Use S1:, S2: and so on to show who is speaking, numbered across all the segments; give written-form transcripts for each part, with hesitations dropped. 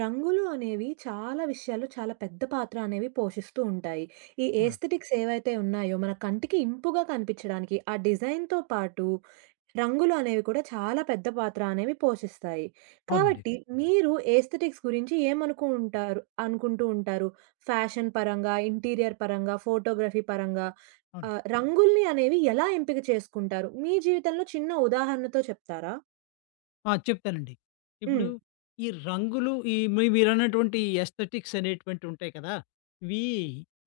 S1: రంగులు అనేవి చాలా విషయాల్లో చాలా పెద్ద పాత్ర అనేవి పోషిస్తూ ఉంటాయి. ఈ
S2: అవునండి.
S1: ఏస్థెటిక్స్ ఏవైతే ఉన్నాయో మన కంటికి ఇంపుగా కనిపించడానికి ఆ డిజైన్‌తో పాటు రంగులు అనేవి కూడా చాలా పెద్ద పాత్ర అనేవి పోషిస్తాయి.
S2: అవునండి.
S1: కాబట్టి మీరు ఏస్థెటిక్స్ గురించి ఏమనుకు ఉంటారు అనుకుంటూ ఉంటారు? ఫ్యాషన్ పరంగా, ఇంటీరియర్ పరంగా, ఫోటోగ్రఫీ పరంగా
S2: అవును.
S1: రంగుల్ని అనేవి ఎలా ఎంపిక చేసుకుంటారు? మీ జీవితంలో చిన్న ఉదాహరణతో చెప్తారా?
S2: ఆ! చెప్తానండి. ఇప్పుడు
S1: హ్మ్.
S2: ఈ రంగులు మీరన్నటువంటి ఎస్థెటిక్స్ అనేటువంటివి ఉంటాయి కదా! ఇవి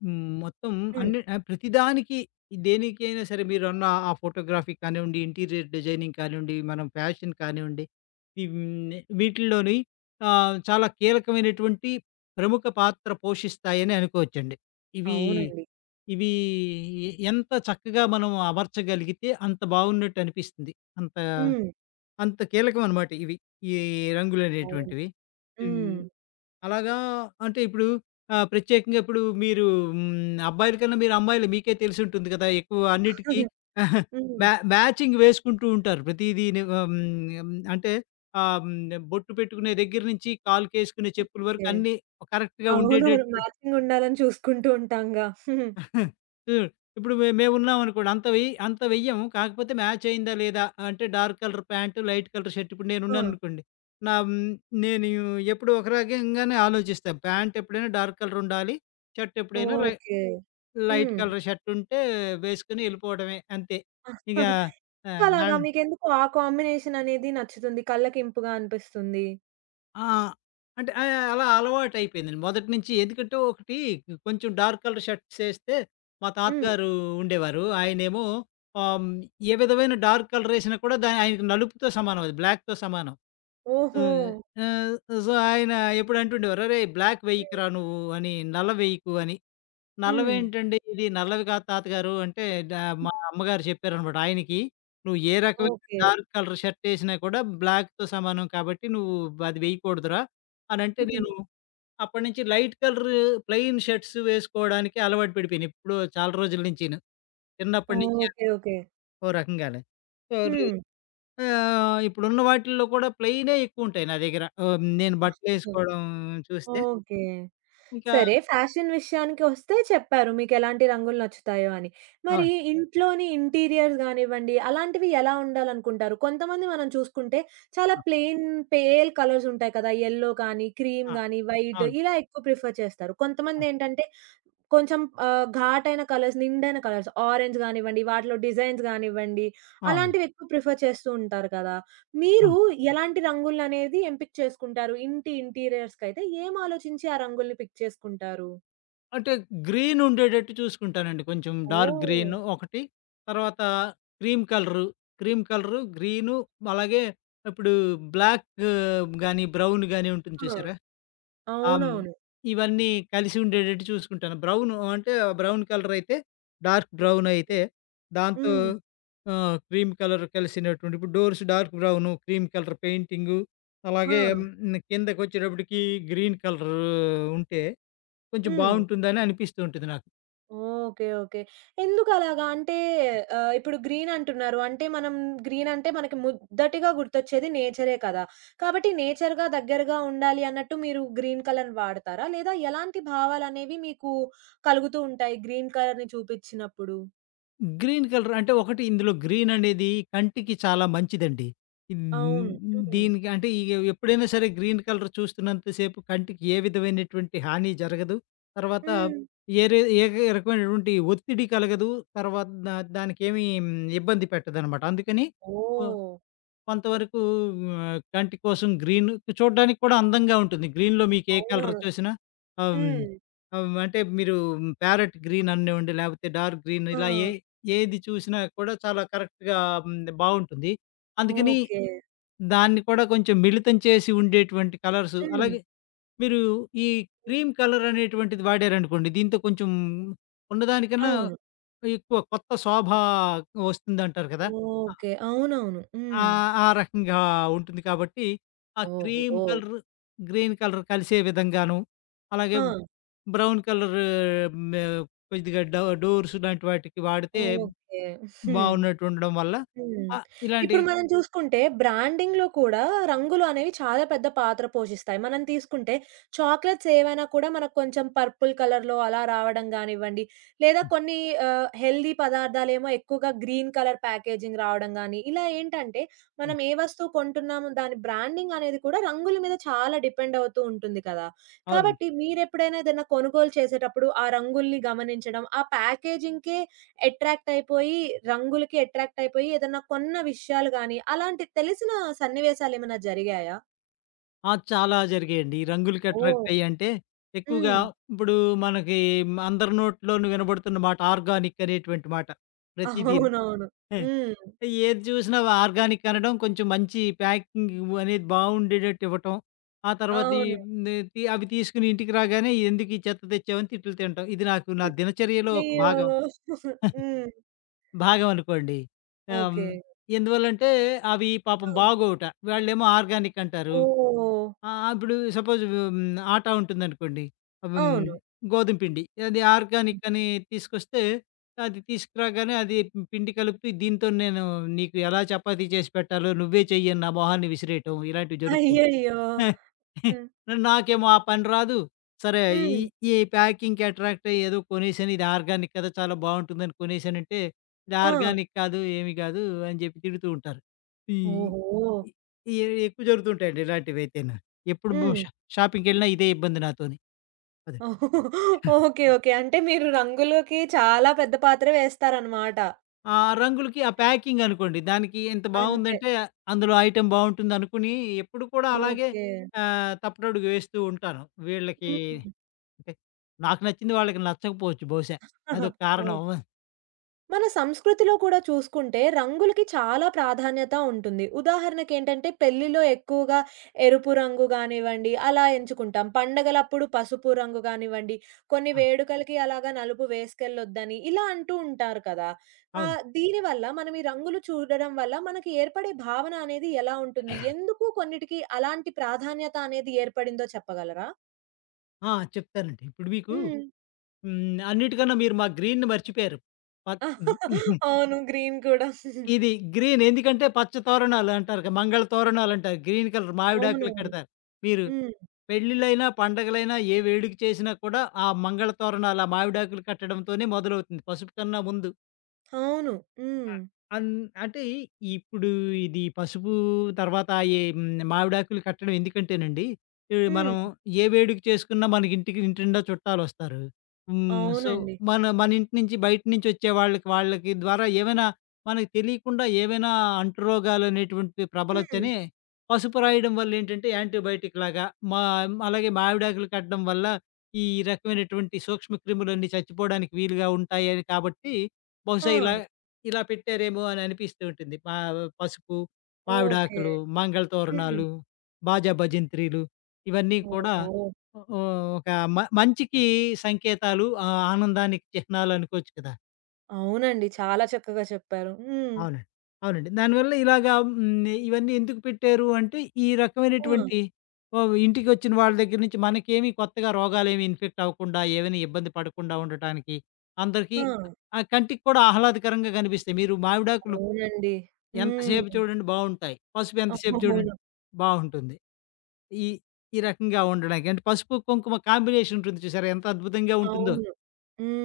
S2: మొత్తం
S1: హ్మ్.
S2: అన్ని ప్రతిదానికి దేనికైనా సరే మీరన్న ఆ ఫోటోగ్రఫీ కానివ్వండి, ఇంటీరియర్ డిజైనింగ్ కానివ్వండి, మనం ఫ్యాషన్ కానివ్వండి, ఈ హ్మ్. వీటిల్లోని చాలా కీలకమైనటువంటి ప్రముఖ పాత్ర పోషిస్తాయని అనుకోవచ్చండి. ఇవి,
S1: అవునండి.
S2: ఇవి ఎ ఎంత చక్కగా మనం అమర్చగలిగితే అంత బాగున్నట్టు అనిపిస్తుంది. అంత
S1: హ్మ్.
S2: అంత కీలకమనమాట ఇవి. ఈ
S1: అవును.
S2: రంగులనేటువంటివి.
S1: హ్మ్.
S2: హ్మ్. అలాగా అంటే ఇప్పుడు ప్రత్యేకంగా ఇప్పుడు అబ్బాయిల కన్నా మీరు అమ్మాయిలు మీకే తెలిసుంటుంది కదా! ఎక్కువ అన్నిటికి
S1: అదే. హ్మ్.
S2: మ్యాచింగ్ వేసుకుంటూ ఉంటారు. ప్రతీదీని. అంటే బొట్టు పెట్టుకునే దగ్గర నుంచి కాలుకేసుకునే చెప్పుల వరకు
S1: ఓకే.
S2: అన్నీ కరెక్ట్‌గా
S1: అవునవును.
S2: ఉండేటట్టు
S1: మ్యాచింగ్ ఉండాలని చూసుకుంటూ ఉంటాంగా. హుహు.
S2: హ్మ్. ఇప్పుడు మేమున్నామనుకోండి. అంత వెయ్యి అంత వెయ్యము. కాకపోతే మ్యాచ్ అయిందా లేదా అంటే dark colour pant, light colour shirt ఇప్పుడు
S1: ఆ!
S2: నేనున్నాననుకోండి. నా హ్మ్, నేను ఎప్పుడూ ఒక రకంగానే ఆలోచిస్తా. ప్యాంట్ ఎప్పుడైనా డార్క్ కలర్ ఉండాలి. షర్ట్ ఎప్పుడైనా లై
S1: ఓకే.
S2: లైట్
S1: హ్మ్.
S2: కలర్ షర్ట్ ఉంటే వేసుకొని ఎళ్ళిపోవడమే అంతే. ఇక ఆహ్, దాం
S1: అలాగా, మీకెందుకు ఆ కాంబినేషన్ అనేది నచ్చుతుంది? కళ్ళకి ఇంపుగా అనిపిస్తుంది.
S2: ఆ! అంటే అలా అలవాటయిపోయిందండి. మొదటి నుంచి ఎందుకంటే ఒకటి కొంచెం డార్క్ కలర్ షర్ట్స్ ఏస్తే మా
S1: హ్మ్.
S2: తాతగారు ఉండేవారు. ఆయనేమో ఆహ్, హ్మ్, ఏ విధమైన డార్క్ కలర్ ఏసినా కూడా ఆయనకి నలుపుతో సమానం అది. బ్లాక్‌తో సమానం.
S1: ఓహో!
S2: ఆహ్, ఆహ్, సో, ఆయన ఎప్పుడు అంటుండేవారు. "అరేయ్! బ్లాక్
S1: హ్మ్.
S2: వేయకురా నువ్వు" అని, "నల్ల వేయకు" అని.
S1: హ్మ్.
S2: నల్లవేంటండి ఇది నల్లవి కాదు తాతగారు అంటే డా మా అమ్మగారు చెప్పారనమాట. ఆయనకి "నువ్వు ఏ రకమైన
S1: ఓకే.
S2: డార్క్ కలర్ షర్ట్ ఏసినా కూడా బ్లాక్‌తో సమానం కాబట్టి నువ్వు అది వేయకూడదురా" అనంటే
S1: హ్మ్.
S2: నేను అప్పటినుంచి లైట్ కలర్ ప్లెయిన్ షర్ట్స్ వేసుకోవడానికి అలవాటు పడిపోయాను. ఎప్పుడో చాలా రోజుల నుంచిను. చిన్నప్పటి నుంచి
S1: ఓకే. ఓకే.
S2: ఓ రకంగానే. సో, అది
S1: హ్మ్.
S2: ఇప్పుడున్న వాటిల్లో కూడా ప్లెయినే ఎక్కువుంటాయి నా దగ్గర. నేను బట్టలేసుకోవడం చూస్తే
S1: ఓకే.
S2: ఇంకా
S1: సరే. ఫ్యాషన్ విషయానికొస్తే చెప్పారు మీకెలాంటి రంగులు నచ్చుతాయో అని. మరి
S2: అవును.
S1: ఇంట్లోని ఇంటీరియర్స్ గానివ్వండి, అలాంటివి ఎలా ఉండాలనుకుంటారు? కొంతమంది మనం చూసుకుంటే చాలా
S2: ఆ!
S1: ప్లెయిన్ పేల్ కలర్స్ ఉంటాయి కదా! యెల్లో కానీ, క్రీమ్
S2: ఆ!
S1: గానీ, వైట్
S2: అవును.
S1: ఇలా ఎక్కువ ప్రిఫర్ చేస్తారు.
S2: ఆ!
S1: కొంతమందేంటంటే కొంచెం ఘాటైన కలర్స్, నిండైన కలర్స్ ఆరెంజ్ గానివ్వండి, వాటిలో డిజైన్స్ గానివ్వండి,
S2: అవును.
S1: అలాంటివెక్కువ ప్రిఫర్ చేస్తూ ఉంటారు కదా! మీరు
S2: అవును.
S1: ఎలాంటి రంగులనేది ఎంపిక చేసుకుంటారు? ఇంటి ఇంటీరియర్స్‌కైతే ఏం ఆలోచించి ఆ రంగుల్ని పిక్ చేసుకుంటారు?
S2: అంటే గ్రీన్ ఉండేటట్టు చూసుకుంటానండి. కొంచెం డార్క్
S1: ఓహ్!
S2: గ్రీన్ ఒకటి. తర్వాత క్రీమ్ కలరు, గ్రీను అలాగే ఇప్పుడు బ్లాక్ గాని, బ్రౌన్ గాని ఉంటుంది
S1: ఆ!
S2: చూసారా? ఆహ్, హ్మ్.
S1: అవునవును.
S2: ఇవన్నీ కలిసి ఉండేటట్టు చూసుకుంటాను. బ్రౌను అంటే బ్రౌన్ కలర్ అయితే డార్క్ బ్రౌన్ అయితే దాంతో
S1: హ్మ్.
S2: క్రీమ్ కలర్ కలిసినటువంటి ఇప్పుడు doors dark brown, cream colour painting
S1: ఆ!
S2: అలాగే కిందకొచ్చేటప్పటికి గ్రీన్ కలర్ ఉంటే కొంచెం
S1: హ్మ్.
S2: బావుంటుందని అనిపిస్తూ ఉంటుంది నాకు.
S1: ఓకే. ఓకే. ఎందుకలాగా? అంటే ఇప్పుడు గ్రీన్ అంటున్నారు. అంటే మనం గ్రీన్ అంటే మనకి మొదటిగా గుర్తొచ్చేది నేచరే కదా! కాబట్టి నేచర్‌గా దగ్గరగా ఉండాలి అన్నట్టు మీరు గ్రీన్ కలర్‌ని వాడతారా? లేదా ఎలాంటి భావాలనేవి మీకు కలుగుతూ ఉంటాయి గ్రీన్ కలర్‌ని చూపించినప్పుడు?
S2: గ్రీన్ కలర్ అంటే ఒకటి ఇందులో గ్రీన్ అనేది కంటికి చాలా మంచిదండి. ఇన్
S1: అవును. హ్మ్.
S2: దీనికి అంటే ఎప్పుడైనా సరే గ్రీన్ కలర్ చూస్తున్నంత సేపు కంటికి ఏ విధమైనటువంటి హాని జరగదు. తర్వాత
S1: హ్మ్.
S2: ఏ రకమైనటువంటి ఒత్తిడి కలగదు. తర్వాత దానికేమీ ఇబ్బంది పెట్టదనమాట. అందుకని ఓ
S1: ఓహ్!
S2: కొంతవరకు కంటి కోసం గ్రీన్ చూడ్డానికి కూడా అందంగా ఉంటుంది. గ్రీన్‌లో మీకు ఏ కలర్
S1: అవునవును.
S2: చూసినా ఆహ్, హ్మ్.
S1: హ్మ్.
S2: అంటే మీరు ప్యారట్ గ్రీన్ అనివ్వండి, లేకపోతే డార్క్ గ్రీన్ ఇలా
S1: ఆ!
S2: ఏది చూసినా కూడా చాలా కరెక్ట్‌గా బావుంటుంది. అందుకని
S1: ఓకే.
S2: దాన్ని కూడా కొంచెం మిళితం చేసి ఉండేటువంటి కలర్స్
S1: హ్మ్.
S2: అలాగే మీరు ఈ క్రీమ్ కలర్ అనేటువంటిది వాడారనుకోండి, దీంతో కొంచెం ఉన్నదానికన్నా
S1: అవును.
S2: ఎక్కువ కొత్త శోభ వస్తుందంటారు కదా!
S1: ఓకే. అవునవును.
S2: ఆ!
S1: హ్మ్.
S2: ఆ రకంగా ఉంటుంది కాబట్టి, ఆ క్రీమ్
S1: ఓహో!
S2: కలర్, గ్రీన్ కలర్ కలిసే విధంగాను, అలాగే
S1: హా!
S2: బ్రౌన్ కలర్ మే కొద్దిగా డోర్స్ లాంటి వాటికి వాడితే
S1: ఓకే.
S2: బావున్నట్టు ఉండడం వల్ల
S1: హ్మ్.
S2: ఇలాంటి
S1: ఇప్పుడు మనం చూసుకుంటే బ్రాండింగ్‌లో కూడా రంగులు అనేవి చాలా పెద్ద పాత్ర పోషిస్తాయి. మనం తీసుకుంటే చాక్లెట్స్ ఏవైనా కూడా మనకు కొంచెం పర్పుల్ కలర్‌లో అలా రావడం గానివ్వండి, లేదా
S2: హ్మ్.
S1: కొన్ని హెల్తీ పదార్థాలేమో ఎక్కువగా గ్రీన్ కలర్ ప్యాకేజింగ్ రావడం గాని, ఇలా ఏంటంటే
S2: హ్మ్.
S1: మనం ఏ వస్తువు కొంటున్నాము దాని బ్రాండింగ్ అనేది కూడా రంగుల మీద చాలా డిపెండ్ అవుతూ ఉంటుంది కదా!
S2: అవునండి.
S1: కాబట్టి మీరెప్పుడైనా ఏదైనా కొనుగోలు చేసేటప్పుడు ఆ రంగుల్ని గమనించడం, ఆ ప్యాకేజింగ్‌కే అట్రాక్ట్ అయిపోయి, రంగులకి అట్రాక్ట్ అయిపోయి ఏదన్నా కొన్న విషయాలు గాని, అలాంటి తెలిసిన సన్నివేశాలేమైనా జరిగాయా?
S2: ఆ! చాలా జరిగాయండి. ఈ రంగులకి
S1: ఓహ్!
S2: అట్రాక్ట్ అయ్యంటే ఎక్కువగా
S1: హ్మ్.
S2: ఇప్పుడు మనకి అందరి నోట్లోనూ వినబడుతున్న మాట ఆర్గానిక్ అనేటువంటి మాట ప్రతిదీని.
S1: అవునవును. హ్మ్.
S2: ఏది చూసినా ఆర్గానిక్ అనడం, కొంచెం మంచి ప్యాకింగ్ అనేది బావుండేటట్టు ఇవ్వటం. ఆ తర్వాత ఈ
S1: అవును.
S2: తి అవి తీసుకొని ఇంటికి రాగానే ఎందుకు ఈ చెత్త తెచ్చావని తిట్లు తినటం. ఇది నాకు నా దినచర్యలో ఒక
S1: అయ్యో!
S2: భాగం.
S1: హ్మ్.
S2: భాగం అనుకోండి. ఆహ్, హ్మ్,
S1: ఓకే.
S2: ఎందువల్లంటే అవి పాపం బాగోవుట. వాళ్ళేమో ఆర్గానిక్ అంటారు.
S1: ఓహ్!
S2: ఆ! ఆ! ఇప్పుడు సపోజ్ ఆటా ఉంటుందనుకోండి. అబ్ హ్మ్,
S1: అవును.
S2: గోధుమ పిండి. అది ఆర్గానిక్ అని తీసుకొస్తే, అది తీసుకురాగానే అది పిండి కలుపుతూ దీంతో నేను నీకు ఎలా చపాతీ చేసి పెట్టాలో నువ్వే చెయ్యని నా మొహాన్ని విసిరేయటం ఇలాంటివి జరుగుతూ ఉంటాయి.
S1: అయ్యయ్యో! హ్మ్.
S2: నాకేమో ఆ పని రాదు. సరే ఈ
S1: హ్మ్.
S2: ఈ ప్యాకింగ్‌కి అట్రాక్ట్ అయ్యి ఏదో కొనేసాను. ఇది ఆర్గానిక్ కదా! చాలా బావుంటుందని కొనేసానంటే, ఇది
S1: ఆ!
S2: ఆర్గానిక్ కాదు, ఏమి కాదు అని చెప్పి తిడుతూ ఉంటారు. ఈ
S1: ఓహో!
S2: ఈ ఈ ఎక్కువ జరుగుతుంటాయండి ఇలాంటివైతేను. ఎప్పుడు బు
S1: హ్మ్.
S2: షా షాపింగ్‌కెళ్ళినా ఇదే ఇబ్బంది నాతోని. అదే.
S1: ఓకే. ఓకే. అంటే మీరు రంగులకి చాలా పెద్ద పాత్ర వేస్తారనమాట.
S2: ఆ రంగులకి ఆ ప్యాకింగ్ అనుకోండి. దానికి ఇంత
S1: అంతే.
S2: బావుందంటే అందులో ఐటెమ్ బావుంటుందనుకుని ఎప్పుడు కూడా అలాగే
S1: ఓకే.
S2: తప్పుడడుగు వేస్తూ ఉంటాను. వీళ్ళకి
S1: హ్మ్.
S2: అంటే నాకు నచ్చింది వాళ్ళకి నచ్చకపోవచ్చు బహుశా. అదొక
S1: ఓకే.
S2: కారణం.
S1: మన సంస్కృతిలో కూడా చూసుకుంటే రంగులకి చాలా ప్రాధాన్యత ఉంటుంది. ఉదాహరణకేంటంటే పెళ్ళిలో ఎక్కువగా ఎరుపు రంగు గానివ్వండి అలా ఎంచుకుంటాం. పండగలప్పుడు పసుపు రంగు గానివ్వండి, కొన్ని
S2: ఆ!
S1: వేడుకలకి అలాగా నలుపు వేసుకెళ్ళొద్దని ఇలా అంటూ ఉంటారు కదా!
S2: అవును.
S1: దీనివల్ల మనం ఈ రంగులు చూడడం వల్ల మనకి ఏర్పడే భావన అనేది ఎలా ఉంటుంది? ఎందుకు కొన్నిటికి అలాంటి ప్రాధాన్యత అనేది ఏర్పడిందో చెప్పగలరా?
S2: ఆ! చెప్తానండి. ఇప్పుడు మీకు
S1: హ్మ్.
S2: హ్మ్. అన్నిటికన్నా మీరు మా గ్రీన్‌ని మర్చిపోయారు. పత్
S1: అవును. గ్రీన్ కూడా.
S2: ఇది గ్రీన్ ఎందుకంటే పచ్చ తోరణాలు అంటారు కదా! మంగళ తోరణాలు అంటారు. గ్రీన్ కలర్ మావిడాకులు
S1: అవునవును.
S2: కడతారు. మీరు
S1: హ్మ్.
S2: పెళ్ళిళ్ళైనా, పండగలైనా ఏ వేడుక చేసినా కూడా ఆ మంగళ తోరణాలు, ఆ మావిడాకులు కట్టడంతోనే మొదలవుతుంది. పసుపు కన్నా ముందు.
S1: అవును. హ్మ్.
S2: ఆ! అన్ అంటే ఇప్పుడు ఇది పసుపు తర్వాత మావిడాకులు కట్టడం ఎందుకంటేనండి, ఇవి
S1: హ్మ్.
S2: మనం ఏ వేడుక చేసుకున్నా మనకి ఇంటికి ఇంటినిండా చుట్టాలొస్తారు. హ్మ్. సో,
S1: అవునండి.
S2: మన మన ఇంటి నుంచి బయట నుంచి వచ్చే వాళ్ళకి వాళ్ళకి ద్వారా ఏమైనా మనకు తెలియకుండా ఏవైనా అంటురోగాలనేటువంటివి
S1: హ్మ్.
S2: ప్రబలొచ్చని పసుపు రాయడం వల్లేంటంటే యాంటీబయాటిక్ లాగా మా అలాగే మావిడాకులు కట్టడం వల్ల ఈ రకమైనటువంటి సూక్ష్మ క్రిములన్నీ చచ్చిపోవడానికి వీలుగా ఉంటాయని కాబట్టి
S1: ఆ!
S2: బహుశా ఇలా ఇలా పెట్టారేమో అని అనిపిస్తూ ఉంటుంది. పసుపు,
S1: ఓకే.
S2: మావిడాకులు, మంగళ
S1: హ్మ్.
S2: తోరణాలు, బాజా భజంత్రీలు ఇవన్నీ కూడా
S1: ఓహో!
S2: ఓ ఒక మంచికి సంకేతాలు, ఆనందానికి చిహ్నాలు అనుకోవచ్చు కదా!
S1: అవునండి. చాలా చక్కగా చెప్పారు. హ్మ్.
S2: అవునండి. అవునండి. దానివల్ల ఇలాగా హ్మ్. ఇవన్నీ ఎందుకు పెట్టారు అంటే ఈ
S1: ఆ!
S2: రకమైనటువంటి ఓహ్! ఇంటికొచ్చిన వాళ్ళ దగ్గర నుంచి మనకేమి కొత్తగా రోగాలేమి ఇన్ఫెక్ట్ అవ్వకుండా, ఏమైనా ఇబ్బంది పడకుండా ఉండటానికి అందరికీ
S1: ఆ!
S2: కంటికి కూడా ఆహ్లాదకరంగా కనిపిస్తాయి. మీరు మావిడాకులు
S1: అవునండి. హ్మ్.
S2: ఎంతసేపు చూడండి బావుంటాయి. పసుపు ఎంతసేపు చూడండి
S1: అవును.
S2: బావుంటుంది. ఈ ఈ రకంగా ఉండడానికి అంటే పసుపు, కుంకుమ కాంబినేషన్ ఉంటుంది చూసారా? ఎంత అద్భుతంగా ఉంటుందో
S1: అవును.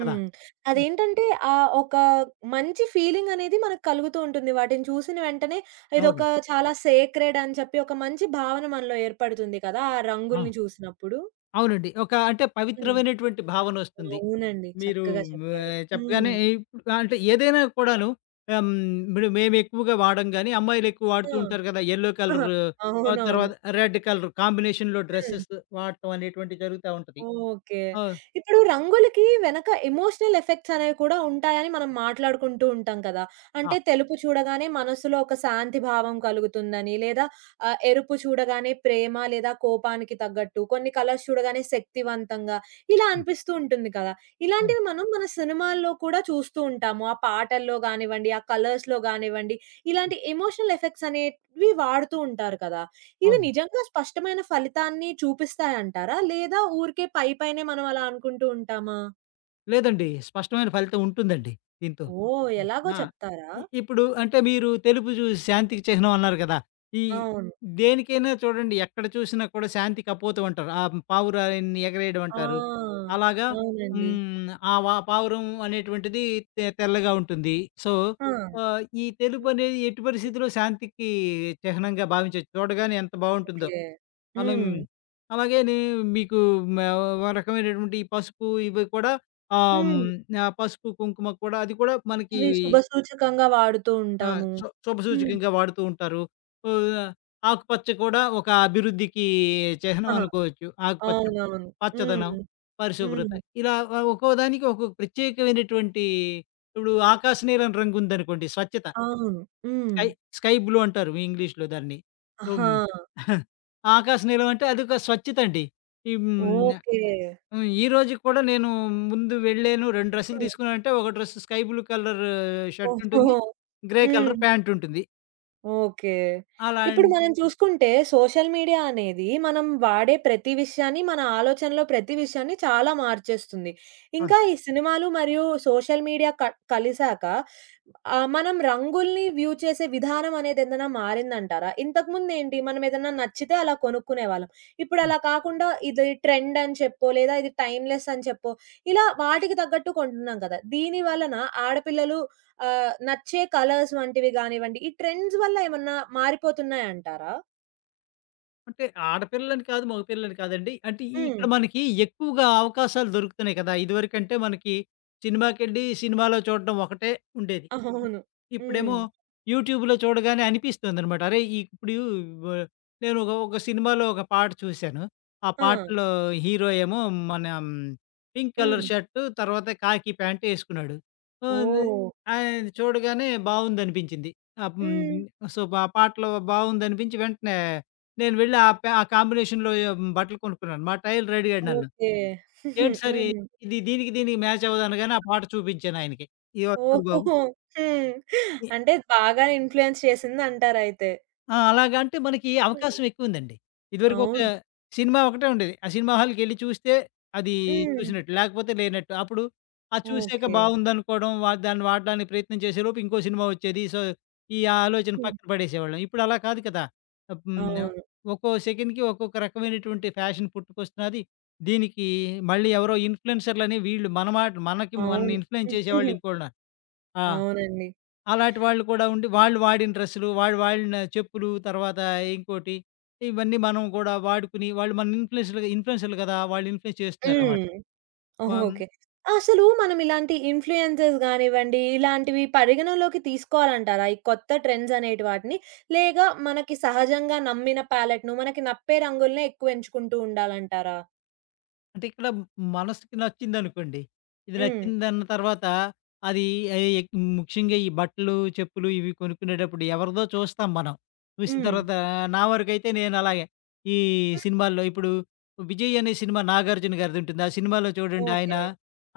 S2: కదా! హ్మ్.
S1: అదేంటంటే ఒక మంచి ఫీలింగ్ అనేది మనకు కలుగుతూ ఉంటుంది. వాటిని చూసిన వెంటనే ఇదొక
S2: అవును.
S1: చాలా సేక్రెడ్ అని చెప్పి ఒక మంచి భావన మనలో ఏర్పడుతుంది కదా! ఆ
S2: ఆ!
S1: రంగుల్ని చూసినప్పుడు.
S2: అవునండి. ఒక అంటే
S1: హ్మ్.
S2: పవిత్రమైనటువంటి భావనొస్తుంది.
S1: అవునండి.
S2: మీరు
S1: చక్కగా చెప్పారు. హ్మ్.
S2: చెప్పగానే ఇప్పుడు అంటే ఏదైనా కూడాను ఆహ్, హ్మ్, ఇప్పుడు మేమెక్కువగా వాడం గానీ, అమ్మాయిలెక్కువ వాడుతూ ఉంటారు
S1: ఆ!
S2: కదా! యెల్లో కలర్
S1: అవునవును.
S2: తర్వాత రెడ్ కలర్ కాంబినేషన్‌లో
S1: హ్మ్.
S2: డ్రెసెస్ వాడటం అనేటువంటివి జరుగుతా ఉంటది.
S1: ఓకే.
S2: ఆ!
S1: ఇప్పుడు రంగులకి వెనక ఎమోషనల్ ఎఫెక్ట్స్ అనేవి కూడా ఉంటాయని మనం మాట్లాడుకుంటూ ఉంటాం కదా!
S2: ఆ!
S1: అంటే తెలుపు చూడగానే మనసులో ఒక శాంతి భావం కలుగుతుందని, లేదా ఎరుపు చూడగానే ప్రేమ లేదా కోపానికి తగ్గట్టు, కొన్ని కలర్స్ చూడగానే శక్తివంతంగా ఇలా
S2: హ్మ్.
S1: అనిపిస్తూ ఉంటుంది కదా!
S2: అవును.
S1: ఇలాంటివి మనం మన సినిమాల్లో కూడా చూస్తూ ఉంటాము. ఆ పాటల్లో గానివ్వండి, ఆ కలర్స్‌లో గానివ్వండి,
S2: హ్మ్.
S1: ఇలాంటి ఎమోషనల్ ఎఫెక్ట్స్ అనేవి వాడుతూ ఉంటారు కదా! ఇవి
S2: అవును.
S1: నిజంగా స్పష్టమైన ఫలితాన్ని చూపిస్తాయంటారా? లేదా ఊరికే పైపైనే మనం అలా అనుకుంటూ ఉంటామా?
S2: లేదండి. స్పష్టమైన ఫలితం ఉంటుందండి దీంతో.
S1: ఓహ్!
S2: హ్మ్.
S1: ఎలాగో
S2: ఆ!
S1: చెప్తారా?
S2: ఇప్పుడు అంటే మీరు తెలుపు శాంతికి చిహ్నం అన్నారు కదా! ఈ
S1: అవును.
S2: దేనికైనా చూడండి ఎక్కడ చూసినా కూడా శాంతికి అపోతం అంటారు. ఆ పావురాన్ని ఎగరేయడం
S1: ఆ!
S2: అంటారు. అలాగా
S1: అవునండి.
S2: హ్మ్. ఆ పావురం అనేటువంటిది తెల్లగా ఉంటుంది. సో,
S1: ఆ!
S2: ఈ తెలుపు అనేది ఎట్టి పరిస్థితిలో శాంతికి చిహ్నంగా భావించొచ్చు. చూడగానే ఎంత బావుంటుందో.
S1: ఓకే.
S2: అలా
S1: హ్మ్.
S2: హ్మ్. అలాగే మీకు మ ఒక రకమైనటువంటి ఈ పసుపు ఇవి కూడా ఆహ్, హ్మ్.
S1: హ్మ్.
S2: ఆ పసుపు, కుంకుమ కూడా అది కూడా మనకి
S1: అవి శుభ సూచకంగా వాడుతూ
S2: ఆ!
S1: ఉంటాము. హ్మ్.
S2: శుభసూచకంగా వాడుతూ ఉంటారు. ఆహ్, ఆకుపచ్చ కూడా ఒక అభివృద్ధికి చిహ్నం
S1: ఆహా!
S2: అనుకోవచ్చు. ఆకుపచ్చ,
S1: అవునవును.
S2: పచ్చదనం,
S1: హ్మ్.
S2: పరిశుభ్రత
S1: హ్మ్.
S2: ఇలా ఒక్కో దానికి ఒక్కొక్క ప్రత్యేకమైనటువంటి ఇప్పుడు ఆకాశ నీలం రంగు ఉందనుకోండి స్వచ్ఛత.
S1: అవును. హ్మ్.
S2: స్కై స్కై బ్లూ అంటారు ఇంగ్లీష్‌లో దాన్ని.
S1: ఆహా!
S2: హ్మ్. ఆకాశ నీలం అంటే అదొక స్వచ్ఛత అండి. ఈ హ్మ్.
S1: ఓకే.
S2: హ్మ్. ఈ రోజుకి కూడా నేను ముందు వెళ్ళాను 2 డ్రెస్సులు
S1: హ్మ్.
S2: తీసుకున్నానంటే ఒక dress sky blue colour shirt
S1: ఓహో!
S2: ఉంటుంది. గ్రే కలర్
S1: హ్మ్.
S2: ప్యాంట్ ఉంటుంది.
S1: ఓకే.
S2: అలా
S1: ఇప్పుడు మనం చూసుకుంటే సోషల్ మీడియా అనేది మనం వాడే ప్రతి విషయాన్ని, మన ఆలోచనలో ప్రతి విషయాన్ని చాలా మార్చేస్తుంది.
S2: ఆ!
S1: ఇంకా ఈ సినిమాలు మరియు సోషల్ మీడియా కలిసాక మనం రంగుల్ని వ్యూ చేసే విధానం అనేది ఏదైనా మారిందంటారా? ఇంతకుముందేంటి మనం ఏదన్నా నచ్చితే అలా కొనుక్కునేవాళ్ళం. ఇప్పుడు అలా కాకుండా ఇది ట్రెండ్ అని చెప్పో, లేదా ఇది టైమ్‌లెస్ అని చెప్పో, ఇలా వాటికి తగ్గట్టు కొంటున్నాం కదా! దీని వలన ఆడపిల్లలు నచ్చే కలర్స్ వంటివి గానివ్వండి, ఈ ట్రెండ్స్ వల్ల ఏమన్నా మారిపోతున్నాయంటారా?
S2: అంటే ఆడపిల్లని కాదు, మగపిల్లని కాదండి. అంటే
S1: హ్మ్.
S2: ఇక్కడ మనకి ఎక్కువగా అవకాశాలు దొరుకుతున్నాయి కదా! ఇదివరకంటే మనకి సినిమాకెళ్ళి, సినిమాలో చూడడం ఒకటే ఉండేది. ఇప్
S1: అవును. హ్మ్.
S2: ఇప్పుడేమో యూట్యూబ్‌లో చూడగానే అనిపిస్తుందనమాట. అరే! ఈ- ఇప్పుడు వ నేను ఒక ఒక సినిమాలో ఒక పాట చూశాను. ఆ
S1: ఆ!
S2: పాటలో హీరో ఏమో మన పింక్ కలర్
S1: హ్మ్.
S2: షర్టు, తర్వాత ఖాకీ ప్యాంట్ ఏసుకున్నాడు. ఆహ్, ది
S1: ఓహ్!
S2: అది చూడగానే బావుందనిపించింది. ఆహ్, హ్మ్.
S1: హ్మ్.
S2: సో, ఆ పాటలో బావుందనిపించి వెంటనే నేను వెళ్ళి ఆ కాంబినేషన్‌లో బట్టలు కొనుక్కున్నాను. మా టైలర్ అడిగాడు నన్ను.
S1: ఓకే.
S2: "ఏంటి సార్
S1: హ్మ్.
S2: ఇది దీనికి దీనికి మ్యాచ్ అవ్వదు" అనగానే ఆ పాట చూపించాను ఆయనకి. "ఇదిగో చూడు బాబు"
S1: ఓహోహో! హ్మ్. అంటే బాగా ఇన్‌ఫ్లూయెన్స్ చేసిందంటారయితే.
S2: ఆ! అలాగా అంటే మనకి
S1: హ్మ్.
S2: అవకాశం ఎక్కువుందండి. ఇదివరకు ఒక
S1: అవును.
S2: సినిమా ఒకటే ఉండేది. ఆ సినిమా హాల్‌కెళ్ళి చూస్తే అది
S1: హ్మ్.
S2: చూసినట్టు, లేకపోతే లేనట్టు. అప్పుడు ఆ చూసాక
S1: ఓకే.
S2: బావుందనుకోవడం, దాన్ని వాడడానికి ప్రయత్నం చేసేలోపు ఇంకో సినిమా వచ్చేది. సో, ఈ ఆలోచన
S1: ఉమ్.
S2: పక్కన పడేసేవాళ్ళం. ఇప్పుడు అలా కాదు కదా! ఆహ్, హ్మ్.
S1: అవును.
S2: ఒక్కో సెకండ్‌కి ఒక్కొక్క రకమైనటువంటి ఫ్యాషన్ పుట్టుకొస్తున్నది. దీనికి మళ్ళీ ఎవరో ఇన్‌ఫ్లుయెన్సర్‌లని వీళ్ళు మన మాట మనకి మనల్ని
S1: అవును.
S2: ఇన్‌ఫ్లుయెన్స్ చేసేవాళ్ళు ఇంకోళ్ళున్నారు. ఆ!
S1: అవునండి.
S2: అలాంటి వాళ్ళు కూడా ఉండి, వాళ్ళు వాడిన డ్రెస్సులు, వాళ్ళు వాడిన చెప్పులు, తర్వాత ఇంకోటి ఇవన్నీ మనం కూడా వాడుకుని, వాళ్ళు మన ఇన్‌ఫ్లూయెన్సర్‌లు ఇన్‌ఫ్లూయెన్సర్‌లు కదా! వాళ్ళు ఇన్‌ఫ్లూయెన్స్ చేస్తున్నారనమాట.
S1: హ్మ్.
S2: వం
S1: ఓకే. అసలు మనం ఇలాంటి ఇన్‌ఫ్లుయెన్సర్స్ గానివ్వండి, ఇలాంటివి పరిగణలోకి తీసుకోవాలంటారా? ఈ కొత్త ట్రెండ్స్ అనేటి వాటిని? లేక మనకి సహజంగా నమ్మిన ప్యాలెట్‌ను, మనకి నప్పే రంగులనే ఎక్కువ ఎంచుకుంటూ ఉండాలంటారా?
S2: అంటే ఇక్కడ మనసుకి నచ్చిందనుకోండి. ఇది
S1: హ్మ్.
S2: నచ్చిందన్న తర్వాత అది ఎ ఎక్ ముఖ్యంగా ఈ బట్టలు, చెప్పులు ఇవి కొనుక్కునేటప్పుడు ఎవరిదో చూస్తాం మనం. చూసిన
S1: హ్మ్.
S2: తర్వాత నా వరకైతే నేనలాగే ఈ సినిమాల్లో ఇప్పుడు 'విజయ్' అనే సినిమా 'నాగార్జున' గారిదుంటుంది. ఆ సినిమాలో చూడండి
S1: ఓకే.
S2: ఆయన,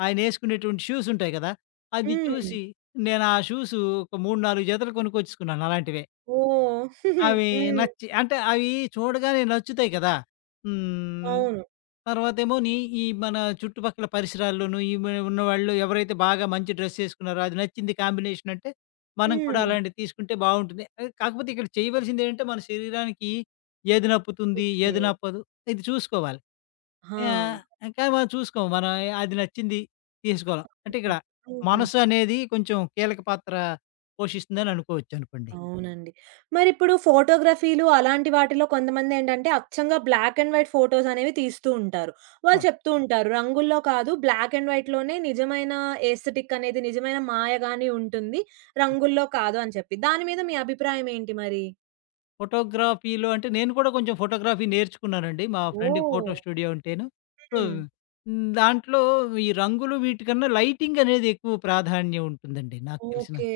S2: ఆయనేసుకునేటువంటి షూస్ ఉంటాయి కదా! అది
S1: హ్మ్.
S2: చూసి నేను ఆ షూసు ఒక 3, 4 జతలు కొనుక్కొచ్చేసుకున్నాను అలాంటివే.
S1: ఓహ్! హ్మ్.
S2: అవి నచ్చి అంటే అవి చూడగానే నచ్చుతాయి కదా! హ్మ్.
S1: అవును.
S2: తర్వాతేమో ఈ మన చుట్టుపక్కల పరిసరాల్లోనూ ఈ మ ఉన్నవాళ్ళు ఎవరైతే బాగా మంచి డ్రెస్ ఏసుకున్నారో, అది నచ్చింది కాంబినేషన్ అంటే, మనం కూడా
S1: హ్మ్.
S2: అలాంటివి తీసుకుంటే బావుంటుంది. కాకపోతే ఇక్కడ చేయవలసిందేంటంటే, మన శరీరానికి ఏది నప్పుతుంది,
S1: ఓకే.
S2: ఏది నప్పదు ఇది చూసుకోవాలి.
S1: ఆ!
S2: ఆహ్, కానీ మనం చూసుకోము. మనం అది నచ్చింది తీసుకోలేం. అంటే ఇక్కడ
S1: హ్మ్.
S2: మనసు అనేది కొంచెం కీలక పాత్ర పోషిస్తుందని అనుకోవచ్చనుకోండి.
S1: అవునండి. మరిప్పుడు ఫోటోగ్రఫీలు అలాంటి వాటిలో కొంతమందేంటంటే, అచ్చంగా బ్లాక్ అండ్ వైట్ ఫోటోస్ అనేవి తీస్తూ ఉంటారు. వాళ్ళు
S2: అవును.
S1: చెప్తూ ఉంటారు, రంగుల్లో కాదు బ్లాక్ అండ్ వైట్‌లోనే నిజమైన ఎస్థెటిక్ అనేది, నిజమైన మాయ గాని ఉంటుంది. రంగుల్లో కాదు అని చెప్పి. దాని మీద మీ అభిప్రాయం ఏంటి మరి?
S2: ఫోటోగ్రఫీలో అంటే నేను కూడా కొంచెం ఫోటోగ్రఫీ నేర్చుకున్నానండి. మా ఫ్రెండ్‌కి
S1: ఓహ్!
S2: ఫోటో స్టూడియో ఉంటేను. సో,
S1: హ్మ్.
S2: దాంట్లో ఈ రంగులు వీటికన్నా లైటింగ్ అనేది ఎక్కువ ప్రాధాన్యం ఉంటుందండి నాకు తెలిసినంత.
S1: ఓకే.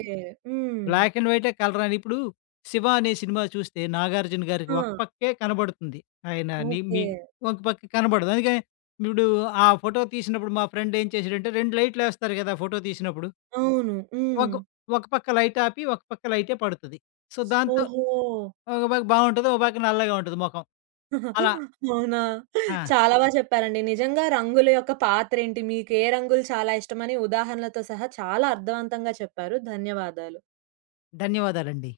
S1: హ్మ్.
S2: బ్లాక్ అండ్ వైటే కలర్ అని ఇప్పుడు 'శివ' అనే సినిమా చూస్తే 'నాగార్జున' గారికి
S1: ఆ!
S2: ఒక పక్కే కనబడుతుంది. ఆయన ని
S1: ఓకే.
S2: మీ ఒక పక్క కనబడదు. అందుకే ఇప్పుడు ఆ ఫోటో తీసినప్పుడు మా ఫ్రెండ్ ఏం చేసాడంటే 2 లైట్‌లేస్తారు కదా! ఫోటో తీసినప్పుడు.
S1: అవును. హ్మ్.
S2: ఒక ఒక పక్క లైట్ ఆపి, ఒక పక్క లైటే పడుతది. సో, దాంతో
S1: ఓహో!
S2: ఒక పక్క బావుంటది. ఒక పక్క నల్లగా ఉంటది మొఖం. అలా
S1: అవునా!
S2: ఆ!
S1: చాలా చెప్పారండి. నిజంగా రంగుల యొక్క పాత్రేంటి, మీకు ఏ రంగులు చాలా ఇష్టమని ఉదాహరణలతో సహా చాలా అర్థవంతంగా చెప్పారు. ధన్యవాదాలు.
S2: ధన్యవాదాలండి.